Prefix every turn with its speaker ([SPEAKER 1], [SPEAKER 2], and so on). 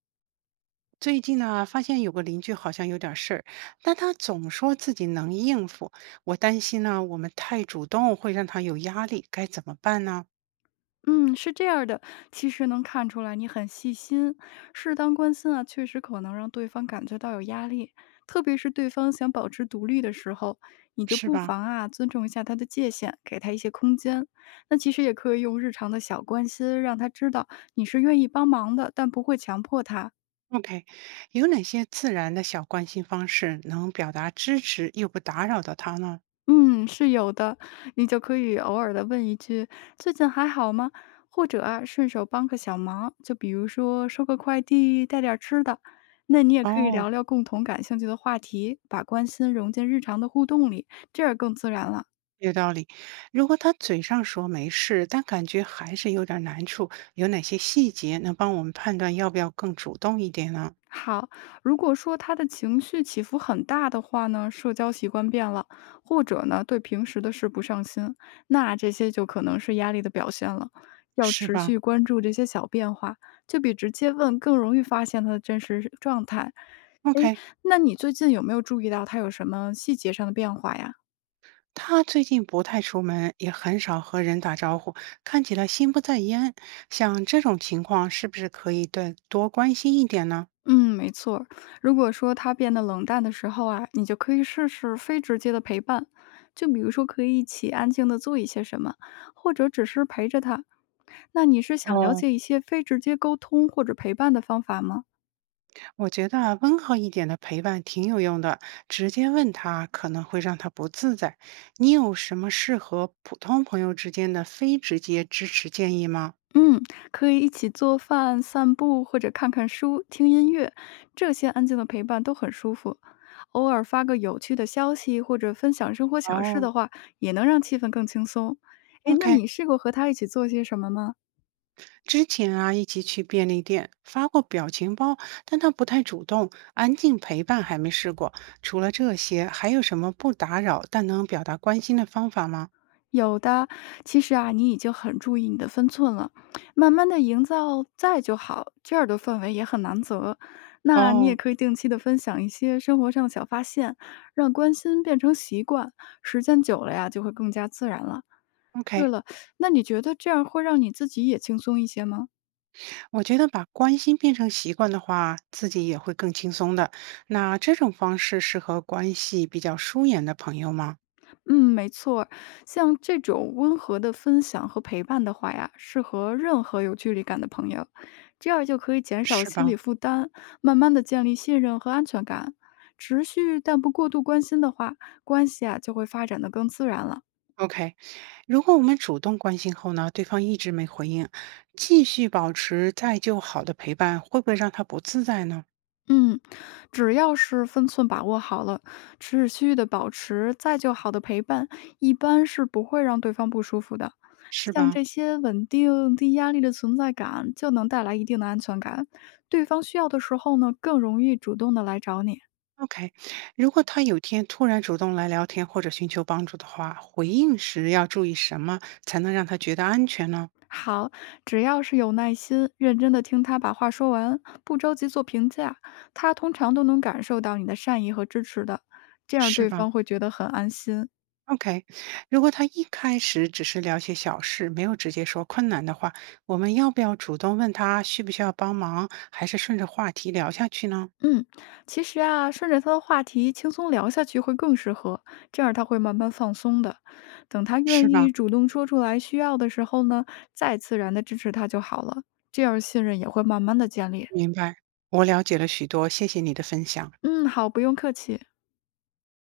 [SPEAKER 1] 最近呢，发现有个邻居好像有点事儿，但他总说自己能应付。我担心呢，我们太主动会让他有压力，该怎么办呢？
[SPEAKER 2] 嗯，是这样儿的，其实能看出来你很细心，适当关心啊，确实可能让对方感觉到有压力，特别是对方想保持独立的时候，你就
[SPEAKER 1] 是
[SPEAKER 2] 不
[SPEAKER 1] 吧
[SPEAKER 2] 妨啊尊重一下他的界限，给他一些空间。那其实也可以用日常的小关心，让他知道你是愿意帮忙的，但不会强迫他。
[SPEAKER 1] ？OK，有哪些自然的小关心方式能表达支持又不打扰到他呢？
[SPEAKER 2] 嗯，是有的，你就可以偶尔的问一句“最近还好吗？”或者啊顺手帮个小忙，就比如说收个快递、带点儿吃的。那你也可以
[SPEAKER 1] 哦，
[SPEAKER 2] 聊聊共同感兴趣的话题，把关心融进日常的互动里，这样更自然了。
[SPEAKER 1] 有道理。如果他嘴上说没事，但感觉还是有点难处，有哪些细节能帮我们判断要不要更主动一点呢？
[SPEAKER 2] 好，如果说他的情绪起伏很大的话呢，社交习惯变了，或者呢对平时的事不上心，那这些就可能是压力的表现了。要
[SPEAKER 1] 是
[SPEAKER 2] 持
[SPEAKER 1] 吧
[SPEAKER 2] 续关注这些小变化，就比直接问更容易发现他的真实状态。诶，
[SPEAKER 1] ？OK，
[SPEAKER 2] 那你最近有没有注意到他有什么细节上的变化呀？
[SPEAKER 1] 他最近不太出门，也很少和人打招呼，看起来心不在焉。像这种情况，是不是可以对多关心一点呢？
[SPEAKER 2] 嗯，没错儿，如果说他变得冷淡的时候啊，你就可以试试非直接的陪伴，就比如说可以一起安静的做一些什么，或者只是陪着他。那你是想了
[SPEAKER 1] 哦，
[SPEAKER 2] 解一些非直接沟通或者陪伴的方法吗？
[SPEAKER 1] 我觉得啊温和一点的陪伴挺有用的，直接问他可能会让他不自在。你有什么适合普通朋友之间的非直接支持建议吗？
[SPEAKER 2] 嗯，可以一起做饭、散步，或者看看书、听音乐，这些安静的陪伴都很舒服。偶尔发个有趣的消息或者分享生活小事
[SPEAKER 1] 哦
[SPEAKER 2] 的话，也能让气氛更轻松。诶，那
[SPEAKER 1] ，OK，
[SPEAKER 2] 你试过和他一起做些什么吗？
[SPEAKER 1] 之前啊，一起去便利店发过表情包，但他不太主动，安静陪伴还没试过。除了这些，还有什么不打扰但能表达关心的方法吗？
[SPEAKER 2] 有的，其实啊，你已经很注意你的分寸了，慢慢的营造在就好，这样的氛围也很难得。那你也
[SPEAKER 1] 哦
[SPEAKER 2] 可以定期的分享一些生活上的小发现，让关心变成习惯，时间久了呀，就会更加自然了。对
[SPEAKER 1] ，OK，
[SPEAKER 2] 了，那你觉得这样会让你自己也轻松一些吗？
[SPEAKER 1] 我觉得把关心变成习惯的话，自己也会更轻松的。那这种方式适合关系比较疏远的朋友吗？
[SPEAKER 2] 嗯，没错儿，像这种温和的分享和陪伴的话呀，适合任何有距离感的朋友，这样就可以减少
[SPEAKER 1] 是
[SPEAKER 2] 心理
[SPEAKER 1] 吧
[SPEAKER 2] 负担，慢慢的建立信任和安全感。持续但不过度关心的话，关系啊就会发展的更自然了。
[SPEAKER 1] ？OK，如果我们主动关心后呢，对方一直没回应，继续保持再就好的陪伴，会不会让他不自在呢？
[SPEAKER 2] 嗯，只要是分寸把握好了，持续的保持再就好的陪伴，一般是不会让对方不舒服的。
[SPEAKER 1] 是
[SPEAKER 2] 像
[SPEAKER 1] 吧
[SPEAKER 2] 这些稳定、低压力的存在感，就能带来一定的安全感。对方需要的时候呢，更容易主动的来找你。
[SPEAKER 1] ？OK，如果他有天突然主动来聊天或者寻求帮助的话，回应时要注意什么才能让他觉得安全呢？
[SPEAKER 2] 好，只要是有耐心，认真的听他把话说完，不着急做评价，他通常都能感受到你的善意和支持的，这样
[SPEAKER 1] 是
[SPEAKER 2] 对
[SPEAKER 1] 吧
[SPEAKER 2] 方会觉得很安心。
[SPEAKER 1] ？OK，如果他一开始只是聊些小事，没有直接说困难的话，我们要不要主动问他需不需要帮忙，还是顺着话题聊下去呢？
[SPEAKER 2] 嗯，其实啊，顺着他的话题轻松聊下去会更适合，这样他会慢慢放松的。等他
[SPEAKER 1] 是
[SPEAKER 2] 愿
[SPEAKER 1] 吧？
[SPEAKER 2] 意主动说出来需要的时候呢，再自然的支持他就好了，这样信任也会慢慢的建立。
[SPEAKER 1] 明白，我了解了许多，谢谢你的分享。
[SPEAKER 2] 嗯，好，不用客气。